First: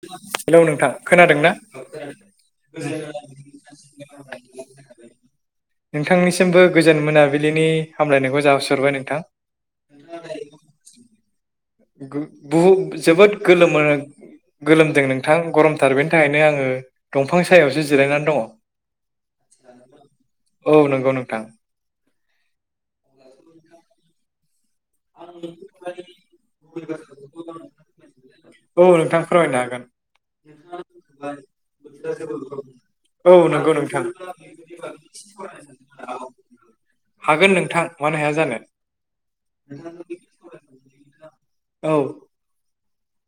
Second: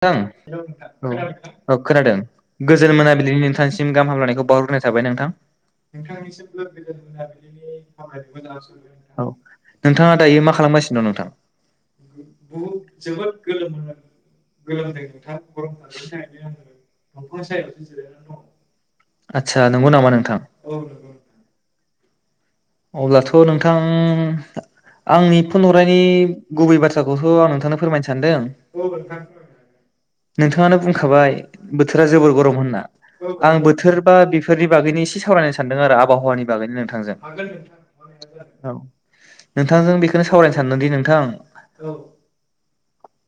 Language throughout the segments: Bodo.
[unintelligible] हेलौ नोंथां खोनादों ना औ औ खोनादों गोजोन मोनाबिलिनि नोंथांसिम गाहाम हामलायनायखौ बावहग्रोनाय थाबाय नोंथां नोंथांनिसिमबो गोजोन मोनाबिलिनि हामलायनायखौ जासिहरबाय नोंथां औ नोंथाङा दायो मा खालामगासिनो दं नोंथां [unintelligible] जोबोद गोलोमो गोलोमदों नोंथां गरमथार बेनि थाखायनो आङो दंफां सायावसो जिरायनानै दङ आदसा नंगौ नामा नोंथां औ नंगौ नोंथां अब्लाथ नोंथां [unintelligible] आंनि फन हरनायनि गुबै बाथ्राखौथ आं नोंथांनो फोरमायनो सानदों औ नोंथां फोरमायनो हागोन नोंथाङानो बुंखाबाय बोथोरा जोबोर गरम होनना औ आं नंगौ बोथोर नोंथां बा बिफोरनि बागैनो एसे सावरायनो सानदों आरो आबहावानि बागैनो नोंथांजों हागोन नोंथां मानो हाया जानो औ नोंथांजों बेखौनो सावरायनो सानदोंदि नोंथां औ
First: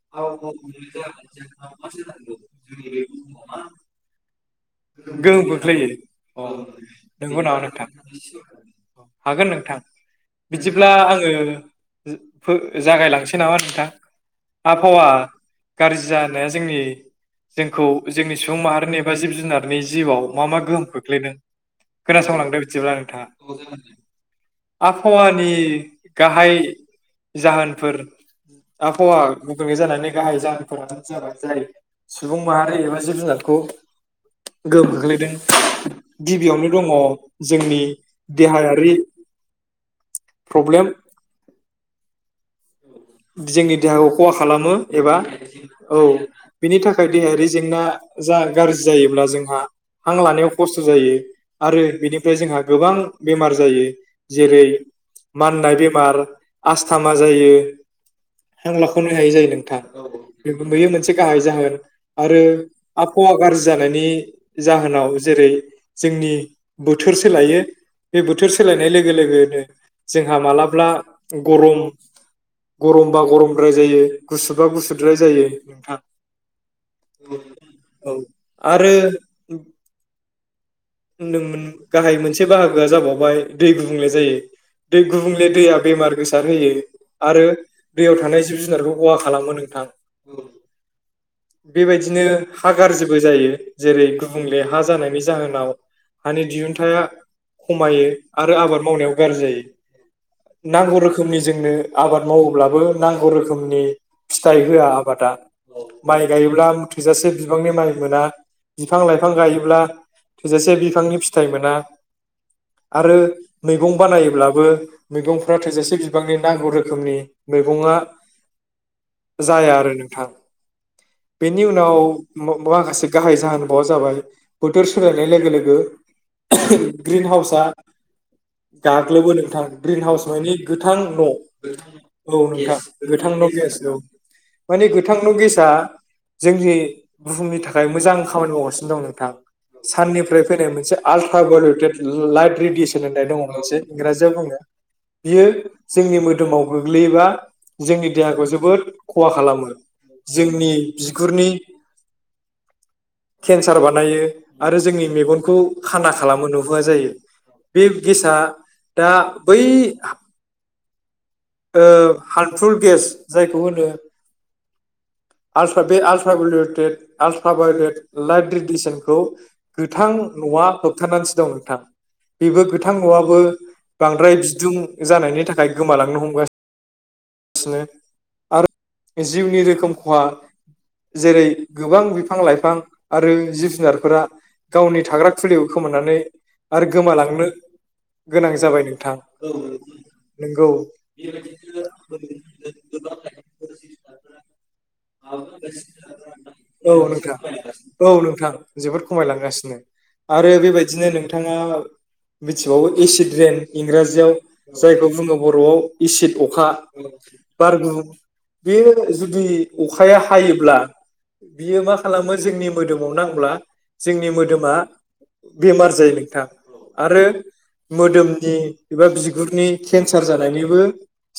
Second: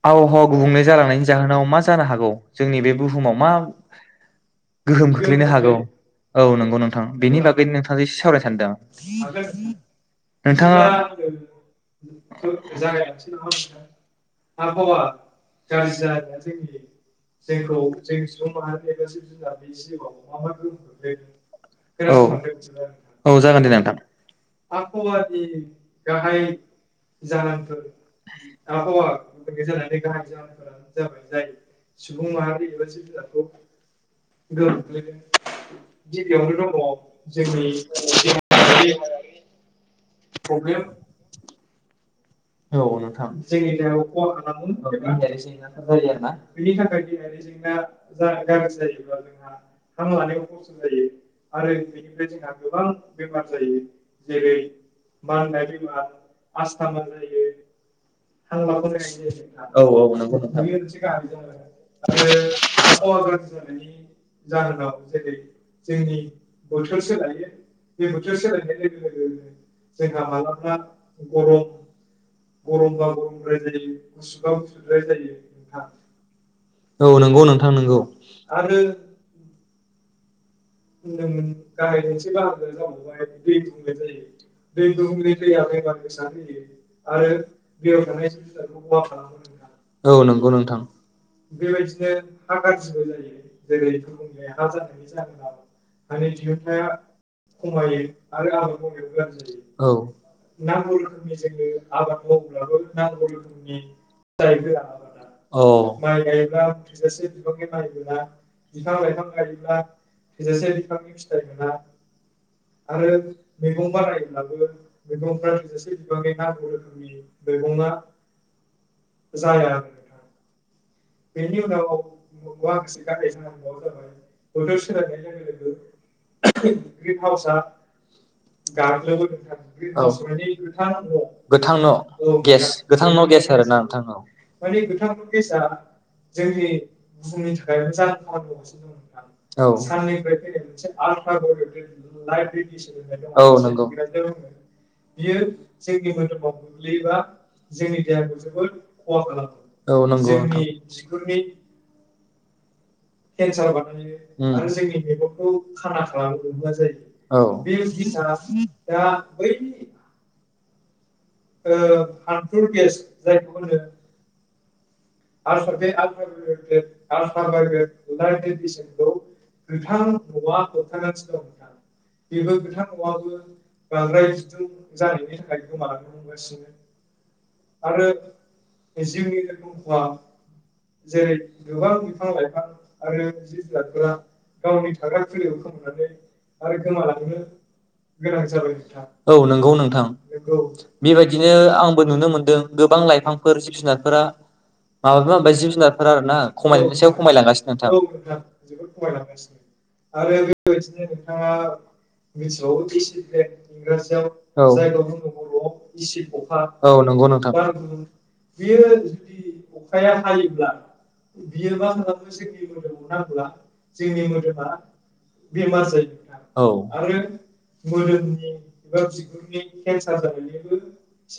आबहावा गुबुंले जालांनायनि जाहोनाव मा जानो हागौ जोंनि बे बुहुमाव मा गोहोम खोख्लैनो हागौ औ अ नंगौ नोंथां बेनि नंगौ नामा बागैनो नोंथां एसे सावराय सानदों आं हागोन नोंथां नोंथाङा आङो फो- जागायसै न जागायलांसै नामा नोंथां आाहावा आबहावा गाज्रि जानाया जोंनि जोंखौ जोंनि सुबुं माहारि एबा जिब जुनार नि जिउआव मा मा गोहोम खोख्लैदों औ खोनासंलांदो बिदिब्ला औ जागोन दे नोंथाङा नोंथां आबहावानि गाहाय जाहोनफोर आबहावा गुबुंले जानायनि गाहाय जाहोनफोरानो जाबाय जाय सुबुं माहारि एबा जिब जुनारखौ गोहोम खोख्लैदों गिबियावनो दङ जोंनि देहायारि प्रब्लेम औ नोंथां जोंनि देहायाव खहा खालामो जायो औ आरोना बेनि थाखाय देहायारि जेंना गाज जायोब्ला जोंहा हां लानायाव खस्थ जायो आरो बेनिफ्राय जोंहा गोबां बेमार जायो जेरै माननाय बेमार आस्था आस्थामा मोनजायो जायो हां लाखावनो हायै जायो नोंथां औ औ नंगौ बेयो मोनसे गाहाय जाहोन आरो आबहावा गाज्रि जानायनि जाहोनाव जेरै जोंनि बोथोर सोलायो बे बोथोर सोलायनाय लोगो लोगोनो जोंहा मालाबा गरम गरमबा गरमद्राय जायो गुसुबा गुसुद्राय जायो नोंथां औ नंगौ नोंथां नंगौ औ आरो होनदों मोन गाहाय मोनसे बाहागोआ जाबावबाय दै गुबुंले जायो दै गुबुंले दैया बेमार गोसार होयो आरो दैयाव थानाय जिब जुनारखौ खहा खालामो नोंथां औ नंगौ नोंथां बेबायदिनो हा गाज्रिबो जायो जेरै गुबुंले हा जानायनि जाहोनाव हानि दिहुनथाया खमायो आरो आबाद मावनायाव गाज्रि जायो औ नांगौ रोखोमनि जोंनो आबाद मावोब्लाबो नांगौ रोखोमनि फिथाइ होआ आबादा औ। माइ गायोब्ला थोजासे बिबांनि माइ मोना बिफां लाइफां गायोब्ला थोजासे बिफांनि फिथाइ मोना आरो मैगं बानायोब्लाबो मैगंफ्रा थोजासे बिबांनि नांगौ रोखोमनि मैगंआ जाया आरो नोंथां बेनि उनाव माखासे गाहाय जाहोन बावआ जाबाय बोथोर सो नाय लोगो लोगो ग्रिन हाउसआ गाग्लोबो नोंथां ग्रिन हाउस मानि गोथां न गोथां न' औ गोथां नोंथां औ न गेस आ जोंनि थाखाय मोजां खामानि मावगासिनो दं नोंथां। औ औ साननिफ्राय फैनाय मोनसे नंगौ आल्ट्रा भायलेटेड लाइट रेडियेसन होननाय दङ औ मोनसे इंराजियाव बुङो नंगौ बियो जोंनि मोदोमाव गोग्लैयोबा जोंनि देहाखौ जोबोद खहा खालामो नोंथां जोंनि बिगुरनि खेनसार बानायो आरो जोंनि मेगनखौ खाना खालाम हनुहोआ जायो बे गेसा दा बै हार्मफुल गेस जायखौ होनो आल्ट्रा बे आल्ट्रा भायेटेट आल्ट्राभायेट लाइभ रेडिसनखौ गोथां नआ होबथानानैसो दं नोंथां बेबो गोथां नआबो बांद्राय बिदुं जानायनि थाखाय गोमालांनो हमगासिनो सिनो आरो जिउनि रोखोम खहा जेरै गोबां बिफां लाइफां आरो जिब जुनारफोरा गावनि थाग्रा खुलियाव खोमनानै आरो गोमालांनो गोनां जाबाय नोंथा औ नंगौ नोंथां नंगौ बेबायदिनो आंबो दों गोबां लाइफांफोर जिब जुनारफोरा माब्लाबा ओमफाय जिब जुनारफोर आरो ना औ खमायनायनि सायाव नोंथां खमायलांगासिनो नोंथां औ नोंथां जोबोद खमायालांगासिनो आरो बेबायदिनो नोंथाङा मिथिबावो एसिड रेन मिथिबावो इंराजियाव [unintelligible] औ जायखौ बुङो बरआव एसिड एसिद अखा औ बारगु बेयो जुदि अखाया हायोब्ला बियो मा खालामो जोंनि मोदोमाव नांब्ला जोंनि मोदोमा बेमार जायो नोंथां आरो मोदोमनि एबा बिगुरनि केन्सार जानायनिबो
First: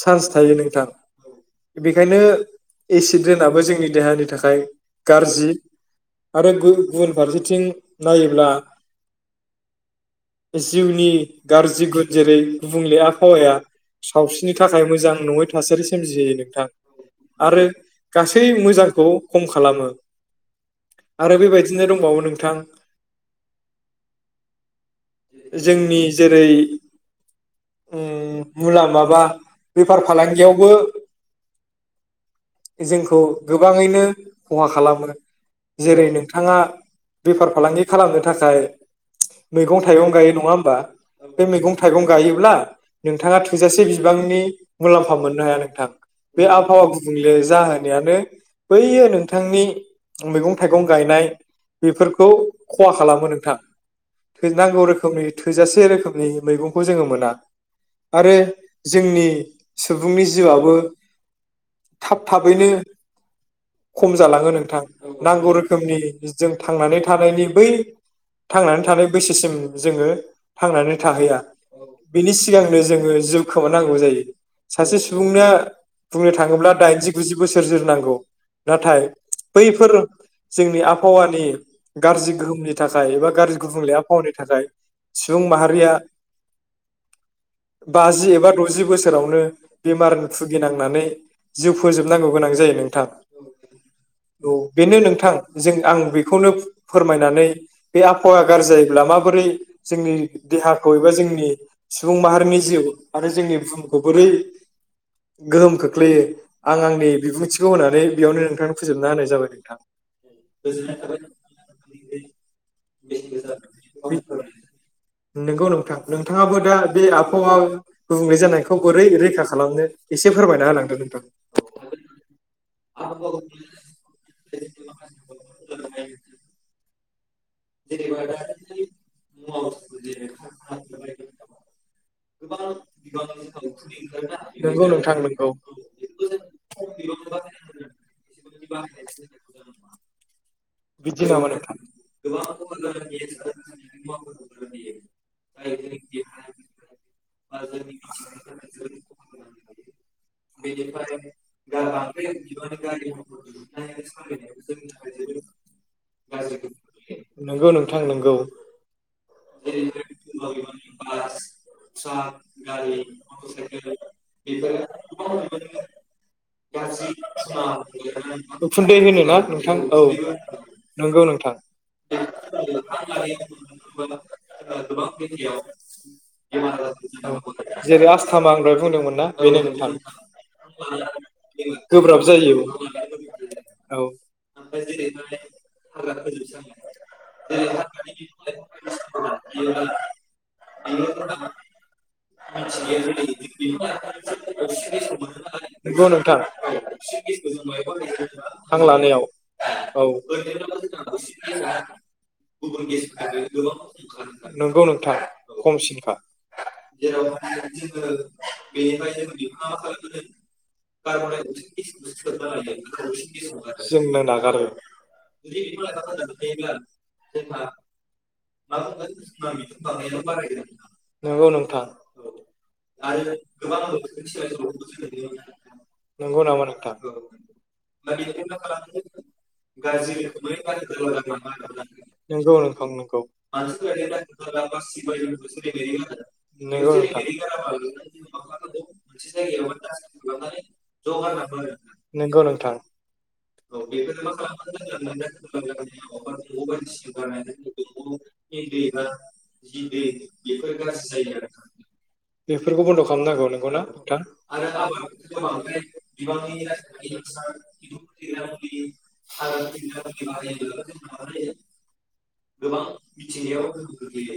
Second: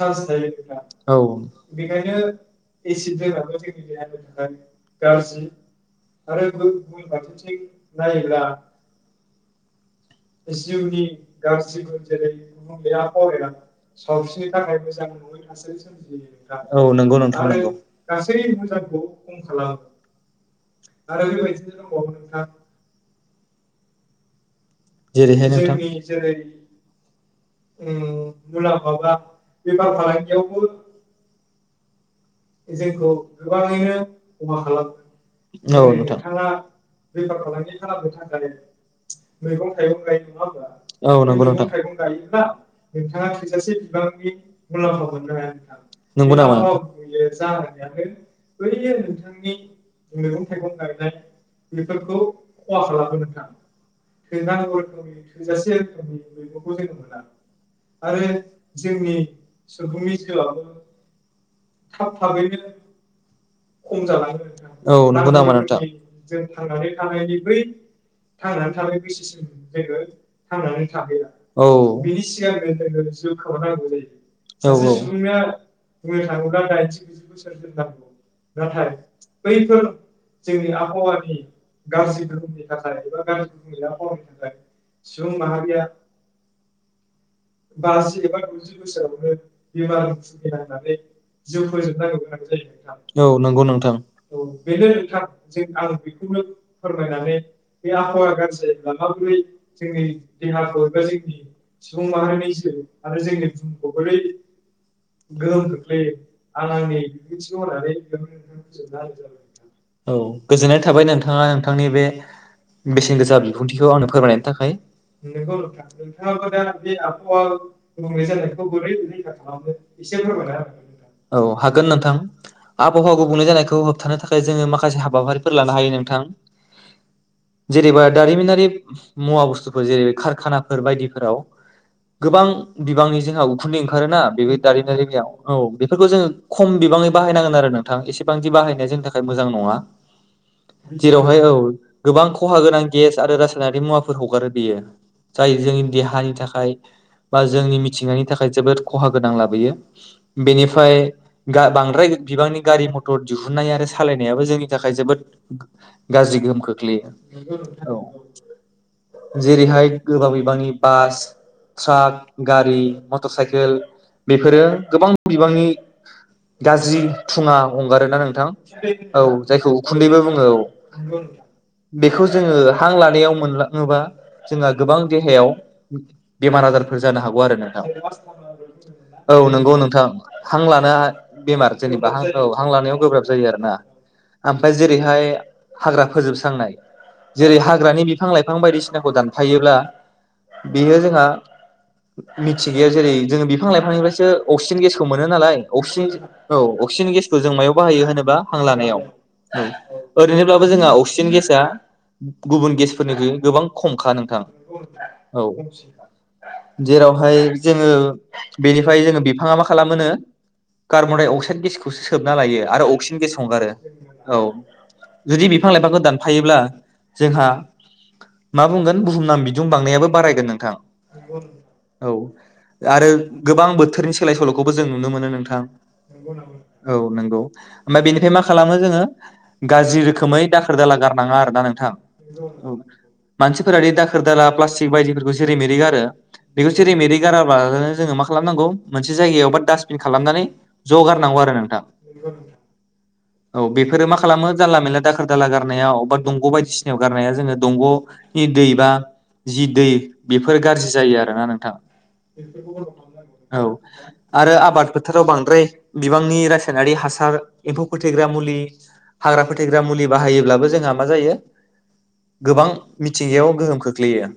सान्स [unintelligible] बेखायनो एसिड दोहोनाबो जोंनि देहानि थाखाय गाज्रि आरो गुबुन फारसेथिं नायोब्ला जिउनि गाज्रि गुद जेरै गुबुंले आबहावाया सावस्रिनि थाखाय मोजां नङै थासारि सोमजिहोयो नोंथां औ नंगौ नोंथां आरो नंगौ। गासै मोजांखौ खम खालामो आरो बेबायदिनो दंबावो नोंथां। जेरै हाय नोंथां जोंनि जेरै उम, मुला माबा [unintelligible] बेफार फालांगियावबो जोंखौ गोबाङै नो खहा खालामो जेरै नोंथाङा बेफार फालांगि खालामनो थाखाय मैगं थाइगं गायो नङा होमबा? बे मैगं थाइगं गायोब्ला नोंथाङा थोजासे बिबांनि मुलाम्फा मोननो हाया नोंथां बे आबहावा गु बुले जाहोनायानो बैयो नोंथांनि मैगं थाइगं गायनाय बेफोरखौ खहा खालामो नोंथां नांगौ रोखोमनि थोजासे रोखोमनि मैगंखौ जोङो मोना आरो जोंनि सुबुंनि जिउआबो थाब थाबैनो खम जालाङो नोंथां नांगौ रोखोमनि जों थांनानै थानायनि बै थांनानै थानाय बैसोसिम जोङो थांनानै थाहैया बिनि सिगांनो जोङो जिउ खोमानांगौ जायो। सासे सुबुंनो बुंनो थाङोब्ला दाइनजि गुजि बोसोर जोरनांगौ नाथाय बैफोर जोंनि आबहावानि गाज्रि गोहोमनि थाखाय एबा गाज्रि गुबुंले आबहावानि थाखाय सुबुं माहारिया बाजि एबा दजि बोसोरावनो बेमार भुगिनांनानै जिउ फोजोबनांगौ गोनां जायो नोंथां औ बेनो नोंथां जे आं बेखौनो फोरमायनानै बे आबहावा गाज्रिजायोब्ला माबोरै जोंनि देहाखौ एबा जोंनि सुबुं माहारिनि जिउ आरो जोंनि बहुमखौ बोरै गोहो गोहोम खोख्लैयो [unintelligible] आंनि आं बिबुंथिखौ आंनि होनानै बेयावनो बिबुंथिखौ नोंथांनो फोजोबना होनानै होनाय जाबाय नोंथां। बेआवनो फोजोबना होनाय जाबाय नोंथां। नंगौ नोंथां नोंथाङाबो दा बे नोंगौ नोंथां आबहावा नोंथाङाबो दा गुबुंले बे आबहावा जानायखौ बोरै गुबुंले जानायखौ रैखा बोरै रैखा खालामनो खालामनो एसे फोरमायना होलां औ हागोन नोंथां आबहावा गुबुंले जानायखौ होबथानो थाखाय जोङो माखासे हाबाफारिफोर लानो हायो नोंथां जेरैबा दारिमिनारि मुवा बुस्थुफोर जेरै कारखानाफोर बायदिफोराव गोबां बिबांनि जोंहा उखुन्दै ओंखारोना बेबो नोंगौ नोंथां नोंगौ दारिमिनारिनियाव बेफोरखौ जोङो खम बिबाङै बाहायनांगोन आरो नोंथां एसेबा जोंनि थाखाय मोजां नङा। बिदि जेरावहाय नामा नों औ गोबां खहा गोनां गेस आरो रासायनारि मुवाफोर हगारो बेयो जाय जोंनि देहानि थाखाय बा जोंनि मिथिंगानि थाखाय जोबोद खहा गोनां लाबोयो। बेनिफ्राय बांद्राय बिबांनि गारि मथर दिहुननाय आरो सालायनायाबो जोंनि थाखाय जोबोद गाज्रि गोहोम नोंगौ खोख्लैयो नोंथां नोंगौ। औ। जेरैहाय गोबां बिबांनि बास ट्राक गारि मटर साइकेल बेफोरो गोबां बिबांनि गाज्रि थुङा हंगारोना नोंथां उखुन्दै औ होनो ना जायखौ नोंथां उखुन्दैबो औ। बुङो औ नंगौ नोंथां बेखौ जोङो हां लानायाव मोनलाङोबा जोंहा गोबां देहायाव औ बेमार आजारफोर जानो हागौ आरो नोंथां जेरै आस्थामा आं दहाय बुंदोंमोन ना औ बेनो नंगौ नोंथां। हां लानो हा बेमार जेनेबा गोब्राब औ जायो हां लानायाव गोब्राब जायो आरोना औ ओमफ्राय जेरैहाय हाग्रा फोजोबस्रांनाय जेरै हाग्रानि बिफां लाइफां बायदिसिनाखौ दानफायोब्ला बेयो जोंहा मिथिंगाया जेरै जोंङो बिफां लाइफांनिफ्रायसो अक्सिजेन गेस [unintelligible] मोनो नालाय नंगौ नोंथां अक्सिजेन अक्सिजेन गेसखौ जों मायाव बाहायो होनोबा हां हां लानायाव औ ओरैनोब्लाबो जोंहा अक्सिजेन गेसआ गुबुन गेसफोरनिख्रुइ गोबां खमखा नोंथां नंगौ नोंथां औ खमसिनखा। जेरावहाय जोङो बेनिफ्राय जोङो बिफाङा मा खालामोनो कार्बन दडाइ अक्साइद गेसखौसो सोबना लायो आरो अक्सिजेन गेस हंगारो जोंनो औ नागारो जुदि बिफां लाइफांखौ दानफायोब्ला जोंहा मा बुंगोन बुहुमनां बिदुं बांनायाबो बारायगोन नोंथां नंगौ नोंथां औ आरो गोबां बोथोरनि सोलाय सोल' खौबो जों नुनो मोनो नोंथां। नंगौ नामा औ नोंथां नंगौ ओमफ्राय बेनिफ्राय मा खालामो जोङो गाज्रि रोखोमै दाखोर दाला गारनाङा आरोना नोंथां नंगौ नोंथां नंगौ मानसिफोरादि दाखोर दाला प्लास्टिक बायदिफोरखौ जेरे मेरै गारो बेखौ नंगौ जेरे मेरै नोंथां गाराबालानो जोङो मा खालामनांगौ मोनसे जायगायाव दासबिन खालामनानै ज' गारनांगौ आरो नोंथां नंगौ नोंथां औ बेफोरो मा जायो खालामो जानला मेनला दाखोर दाला गारनायाव बा दंग' बायदिसिनायाव गारनाया जोङो दंग'नि दै बा जि दै बेफोर गाज्रि जायो आरोना नोंथां बेफोरखौ बन्द खालामनांगौ औ नंगौना नोंथां? आरो आबाद फोथाराव बांद्राय बिबांनि रासायनारि हासार एम्फौ फोथैग्रा मुलि हाग्रा फोथैग्रा मुलि बाहायोब्लाबो जोंहा मा जायो गोबां मिथिंगायाव गोहोम खोख्लैयो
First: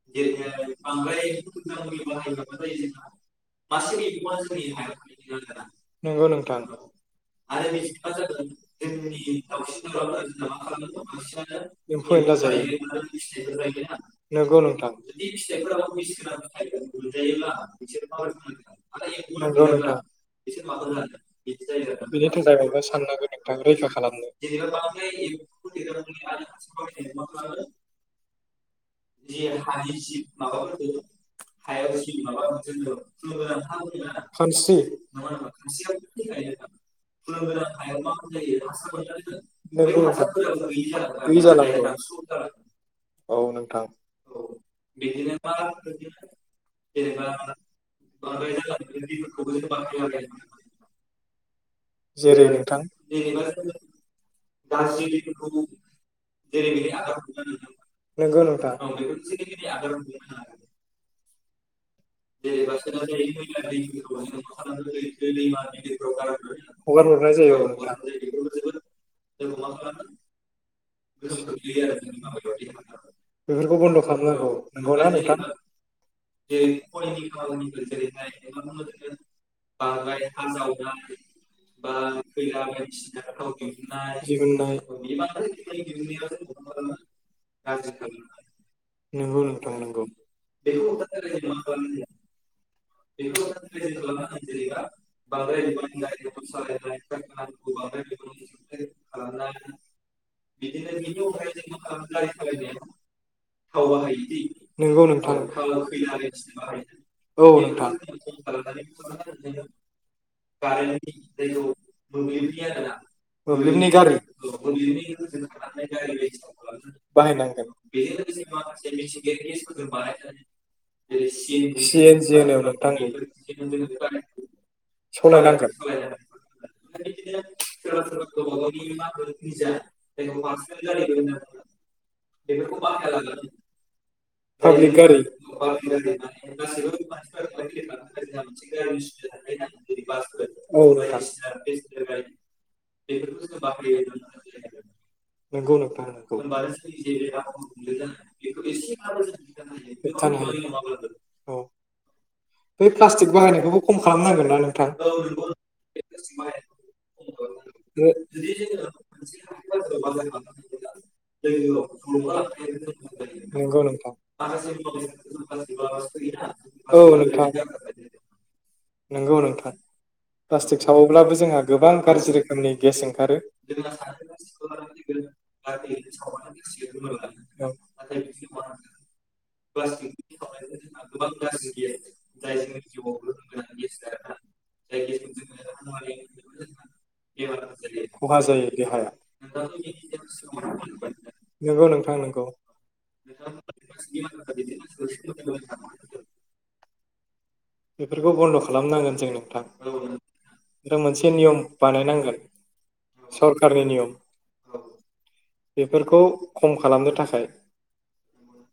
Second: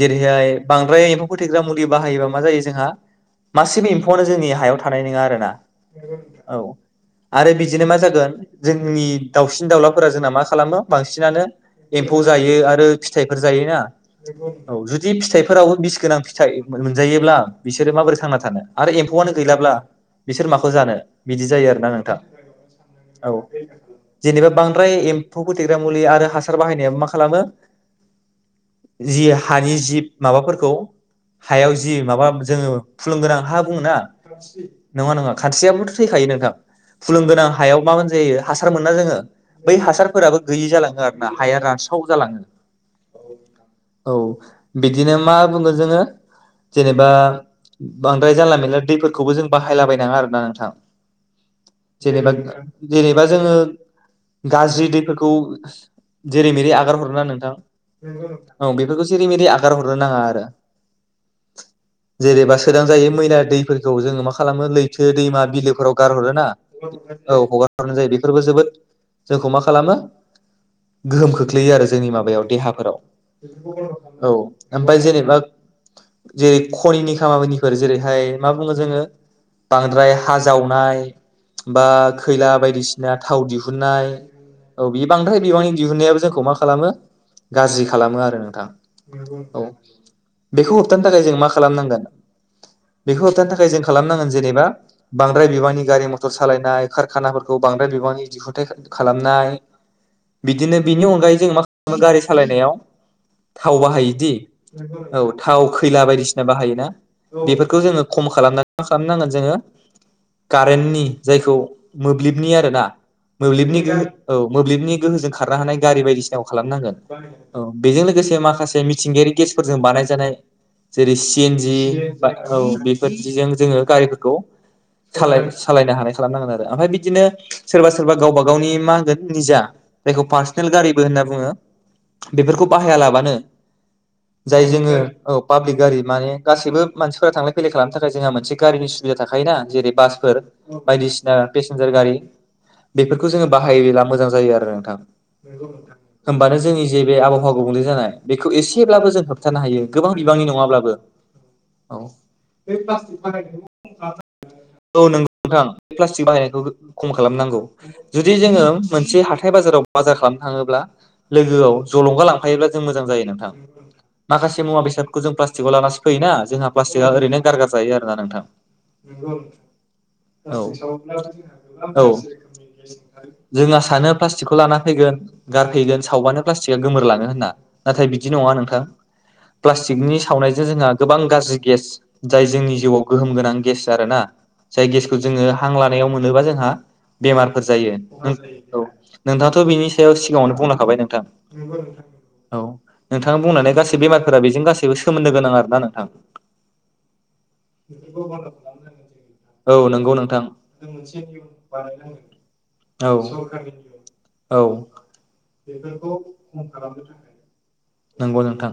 जेरैहाय बांद्राय एम्फौ फोथैग्रा मुलि बाहायोब्ला मा जायो जोंहा मासेबो एम फौआनो जोंनि हायाव थानाय नङा आरोना नंगौ नोंथां औ आरो बिदिनो मा जागोन जोंनि दाउसिन दाउलाफोरा जोंना मा खालामो बांसिनानो एम्फौ जायो आरो फिथाइफोर जायोना नंगौ औ नोंथां जुदि फिथाइफोराव बिस गोनां फिथाइ मोनजायोब्ला बिसोरो माबोरै थांना थानो? एम्फौआनो गैलाब्ला बिसोर माखौ जानो बिदि जायो आरोना बिनि नोंथां औ थाखाय जेनेबा बांद्राय एम्फौ फोथैग्रा माबा मुलि आरो हासार बाहायनायाबो मा खालामो साननांगोन जि हानि नोंथां जिब माबाफोरखौ हायाव रैखा जि माबा जोङो फुलुंगोनां हा खालामनो। बुङोना खानस्रि नङा खानस्रियाबोथ थैखायो नोंथां फुलुं गोनां हायाव मा होन जायो हासार मोना जोङो बै नंगौ नोंथां हासारफोराबो गैयि जालाङो आरो ना हाया जालांगौ रानस्राव जालाङो औ नोंथां औ बिदिनो मा बुङो जोङो जेनेबा बांद्राय जानला मेनला दैफोरखौबो जों बाहाय लाबायनाङा आरोना नोंथां। जेनेबा जेरै नोंथां जेनेबा जोङो गाज्रि दैफोरखौ जेरै मेरै आगार हरोना नोंथां नंगौ नोंथां औ बेफोरखौ जेरै मेरै आगार हरनो नाङा आरो। जेरिबा [unintelligible] जायो मैला दैफोरखौ जोङो मा खालामो लैथो दैमा बिलोफोराव गारहरो ना हरनाय औ जायो औ हगार हरनाय जायो बेफोरबो जोबोद जोंखौ मा खालामो गोहोम खोख्लैयो आरो जोंनि माबायाव बेफोरखौ बन्द' देहाफोराव औ खालामनांगौ ओमफाय नंगौना नोंथां जेनेबा जेरै करिनि खामानिफोर जेरै उमफाय मा बुङो जोङो बांद्राय हा जावनाय बा खैला बायदिसिना थाव दिहुननाय दिहुननाय औ बियो बांद्राय बिबांनि दिहुननायाबो जोंखौ मा खालामो गाज्रि खालामो आरो नोंथां नंगौ औ नोंथां नंगौ बेखौ होबथानो थाखाय जों मा खालामनांगोन? बेखौ होबथानो थाखाय जों खालामनांगोन जेनेबा बांद्राय बिबांनि गारि मथर सालायनाय कारखानाफोरखौ बांद्राय बिबांनि दिहुनथाइ खालामनाय बिदिनो बिनि अनगायै जों मा खालामो गारि सालायनायाव थाव बाहायोदि नंगौ औ नोंथां थाव खैला बायदिसिना बाहायोना औ बेफोर खौ नोंथां जोङो खम खालामना मा खालाम नांगोन जोङो कारेन्टनि जायखौ मोब्लिबनि आरो ना मोब्लिबनि गोहो औ मोब्लिबनि गोहोजों खारनो हानाय गारि बायदिसिनाखौ खालामनांगोन। औ बाहायनांगोन बेजों लोगोसे माखासे मिथिंगायारि गेसफोरजों बानाय जानाय जेरै सि एन जि एन बा जि होनो औ नोंथां बेफोरदिजों जोङो गारिफोरखौ सालाय सालायनो हानाय खालामनांगोन आरो ओमफाय बिदिनो सोरबा सोरबा गावबा गावनि मा होनगोन निजा बे खौ पार्सनेल गारिबो होनना सालायनांगोन बुङो बेफोरखौ बाहायालाबानो जाय पाब्लिक जोङो गारि औ पाब्लिक गारि माने गासिबो मानसिफोरा थांलाय फैलाय खालामनो थाखाय जोंहा मोनसे गारिनि सुबिदा थाखायोना जेरै बासफोर औ नोंथां बायदिसिना पेसेन्जार गारि बेफोरखौ जोङो बाहायोब्ला मोजां जायो आरो नोंथां होमबानो जोंनि जे बे आबहावा गुबुंले जानाय बेखौ एसेब्लाबो जों होबथानो हायो गोबां बिबांनि नङाब्लाबो औ खम खालामनांगोन ना नोंथां नंगौ नोंथां बे प्लासटिक बाहायनायखौ खम खालामनांगौ जुदि जोङो मोनसे हाथाय बाजाराव बाजार खालामनो थाङोब्ला लोगोआव जलंगा लांफायोब्ला जों मोजां जायो नोंथां नंगौ नोंथां माखासे मुवा बेसादफोरखौ जों प्लासटिकआव लानानैसो फैयोना जोंहा प्लासटिक औ आ ओरैनो नोंथां गारगार जायो आरो ना नोंथां? नंगौ नोंथां प्लास्टिक सावोब्लाबो जोंहा गोबां औ औ गाज्रि रोखोमनि गेस ओंखारो जोङा सानो प्लासटिकखौ लाना फैगोन गारफैगोन सावबानो प्लासटिकआ गोमोर लाङो होनना खहा नाथाय बिदि नङा नोंथां प्लासटिकनि सावनायजों जोंहा गोबां गाज्रि गेस जाय जोंनि जिउआव गोहोम गोनां गेस आरोना जाय गेसखौ जोङो हां लानायाव मोनोबा जोंहा बेमारफोर जायो जायो [unintelligible] देहाया नोंथाङ नोंथ बिनि सायाव सिगाङावनो बुंलांखांबाय नोंथां, नंगौ नोंथां नंगौ औ, नोंथाङा बुंलांनाय गासै बेमारफोरा बेजों गासैबो सोमोन्दो गोनां आरो ना नोंथां? बेफोरखौ बन्द खालामनांगोन जों नोंथां औ नंगौ नोंथां जों मोनसे नियम बानायनांगोन औ सरकारनि नियम औ बेफोरखौ खम खालामनो थाखाय नंगौ नोंथां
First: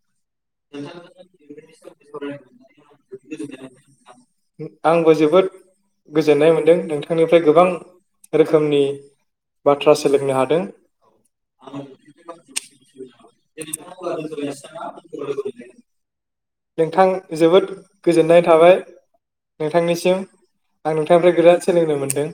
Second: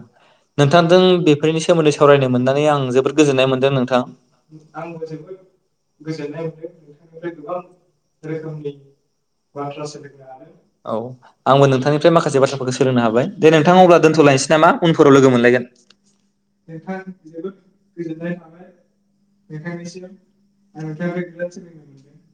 नोंथांजों बेफोरनि सोमोन्दै सावरायनो मोनना नै आं जोबोद गोजोननाय मोनदों नोंथां आंबो जोबोद गोजोननाय मोनदों नोंथांनिफ्राय गोबां रोखोमनि बाथ्रा सोलोंनो हादों औ आंबो नोंथांनिफ्राय माखासे बाथ्राफोरखौ सोलोंनो हाबाय दे नोंथां अब्ला दोन्थलायनोसै नामा उनफोराव लोगो मोनलायगोन। नोंथां जोबोद गोजोननाय थाबाय नोंथांनिसिम आं नोंथांनिफ्राय बिराद सोलोंनो मोनदों